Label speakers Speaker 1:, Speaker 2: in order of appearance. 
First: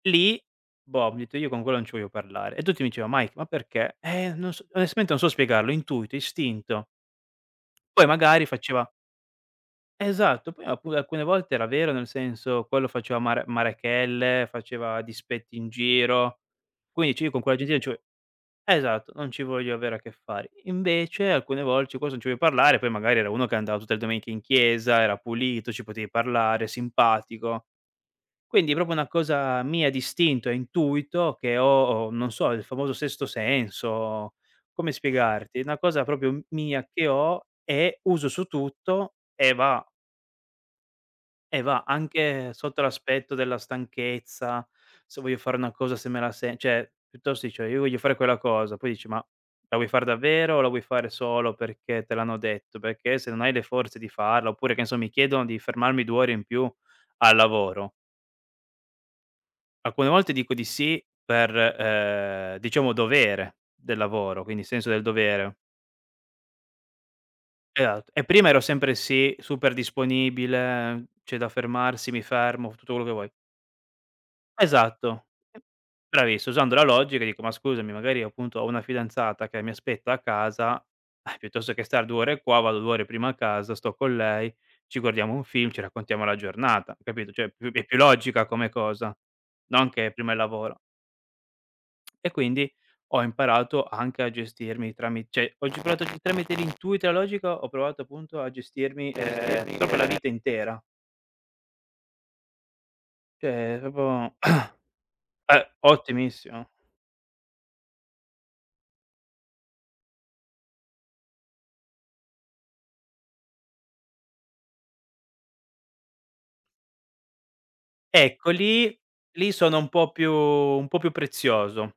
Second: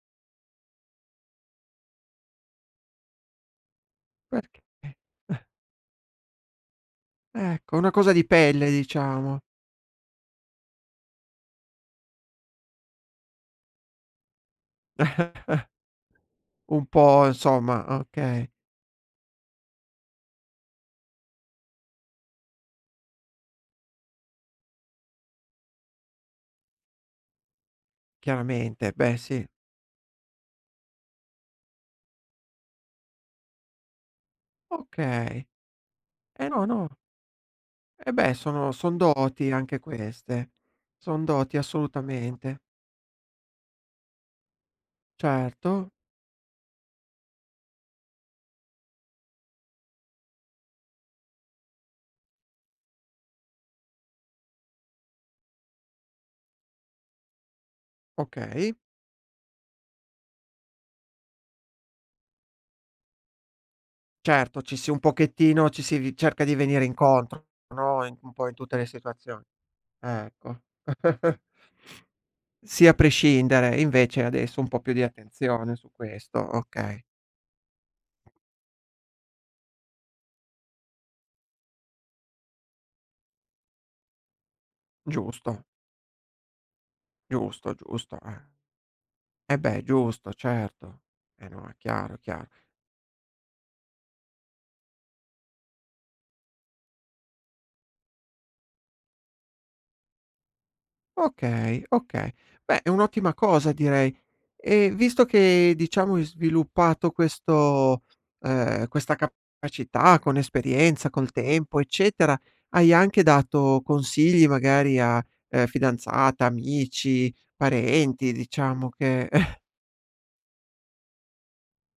Speaker 1: Lì [unintelligible] ho detto: "Io con quello non ci voglio parlare". E tutti mi diceva "Mike, ma perché?" "Eh non
Speaker 2: Perché?
Speaker 1: s onestamente non so spiegarlo, intuito, istinto".
Speaker 2: Ecco, è una
Speaker 1: Poi
Speaker 2: cosa di
Speaker 1: magari
Speaker 2: pelle
Speaker 1: faceva
Speaker 2: diciamo.
Speaker 1: Esatto, poi alcu alcune volte era vero, nel senso, quello faceva mare marachelle, faceva dispetti in giro.
Speaker 2: Un
Speaker 1: Quindi
Speaker 2: po'
Speaker 1: cioè, io con quella gen lì non
Speaker 2: insomma,
Speaker 1: ci vo
Speaker 2: okay.
Speaker 1: esatto, non ci voglio avere a che fare. Invece alcune vol [unintelligible] non ci vuoi parlare, poi magari era uno che andava tutte le domeniche in chiesa, era pulito, ci potevi parlare, simpatico. Quindi
Speaker 2: Chiaramente,
Speaker 1: proprio una
Speaker 2: beh sì.
Speaker 1: cosa mia d'istinto e intuito che ho, non so, il famoso sesto senso. Come
Speaker 2: Okay,
Speaker 1: spiegarti? Una cosa proprio m
Speaker 2: eh no,
Speaker 1: mia
Speaker 2: no.
Speaker 1: che ho e
Speaker 2: E
Speaker 1: uso
Speaker 2: beh,
Speaker 1: su
Speaker 2: sono son
Speaker 1: tutto
Speaker 2: doti
Speaker 1: e
Speaker 2: anche
Speaker 1: va
Speaker 2: queste. Son doti,
Speaker 1: e va anche
Speaker 2: assolutamente.
Speaker 1: sotto l'aspetto della stanchezza, se voglio fare una
Speaker 2: Certo.
Speaker 1: cosa se me la se cioè piuttosto dici: "Io voglio fare quella cosa", poi dici: "Ma la vuoi far davvero o la vuoi fare solo perché te l'hanno detto? Perché se non hai le forze di farla" oppure, che ne so, mi chiedono di fermarmi 2 ore in più al lavoro
Speaker 2: Okay.
Speaker 1: alcune volte dico di sì per, ehm, diciamo dovere del lavoro,
Speaker 2: Certo,
Speaker 1: quindi
Speaker 2: ci
Speaker 1: senso
Speaker 2: si un
Speaker 1: del dovere.
Speaker 2: pochettino, ci si v cerca di venire incontro,
Speaker 1: E
Speaker 2: no,
Speaker 1: alt
Speaker 2: in
Speaker 1: e
Speaker 2: un po'
Speaker 1: prima
Speaker 2: in
Speaker 1: ero
Speaker 2: tutte le
Speaker 1: sempre sì,
Speaker 2: situazioni.
Speaker 1: super
Speaker 2: Ecco.
Speaker 1: disponibile, c'è da fermarsi, mi fermo, f
Speaker 2: Sì,
Speaker 1: tutto
Speaker 2: a
Speaker 1: quello che vuoi.
Speaker 2: prescindere, invece adesso un po' più di
Speaker 1: Esatto.
Speaker 2: attenzione su
Speaker 1: Braviss
Speaker 2: questo,
Speaker 1: usando la
Speaker 2: okay.
Speaker 1: logica, dico: "Ma scusami, magari appunto ho una fidanzata che mi aspetta a casa, piuttosto che star 2 ore qua, vado 2 ore prima a casa, sto con lei, ci guardiamo un
Speaker 2: Giusto.
Speaker 1: film, ci raccontiamo la giornata". Capito? Cioè è pi
Speaker 2: Giusto,
Speaker 1: è più
Speaker 2: giusto,
Speaker 1: logica
Speaker 2: eh.
Speaker 1: come cosa,
Speaker 2: E beh,
Speaker 1: non che, prima
Speaker 2: giusto,
Speaker 1: il lavoro.
Speaker 2: certo. E no, è chiaro,
Speaker 1: E
Speaker 2: chia
Speaker 1: quindi ho imparato anche a gestirmi trami cioè [unintelligible] tramite l'intuito, e la logica ho provato appunto a gestirmi, ehm, proprio la vita intera.
Speaker 2: Okay, okay. Beh è un'ottima cosa
Speaker 1: Cioè, proprio
Speaker 2: direi
Speaker 1: uhm,
Speaker 2: e visto che, diciamo, hai
Speaker 1: ottimissimo.
Speaker 2: sviluppato questo ehm, questa capacità con esperienza, col tempo, eccetera, hai anche dato consigli magari a, uhm, fidanzata, amici, parenti,
Speaker 1: Ecco
Speaker 2: diciamo
Speaker 1: lì
Speaker 2: che
Speaker 1: lì sono un po' più un po' più prezioso.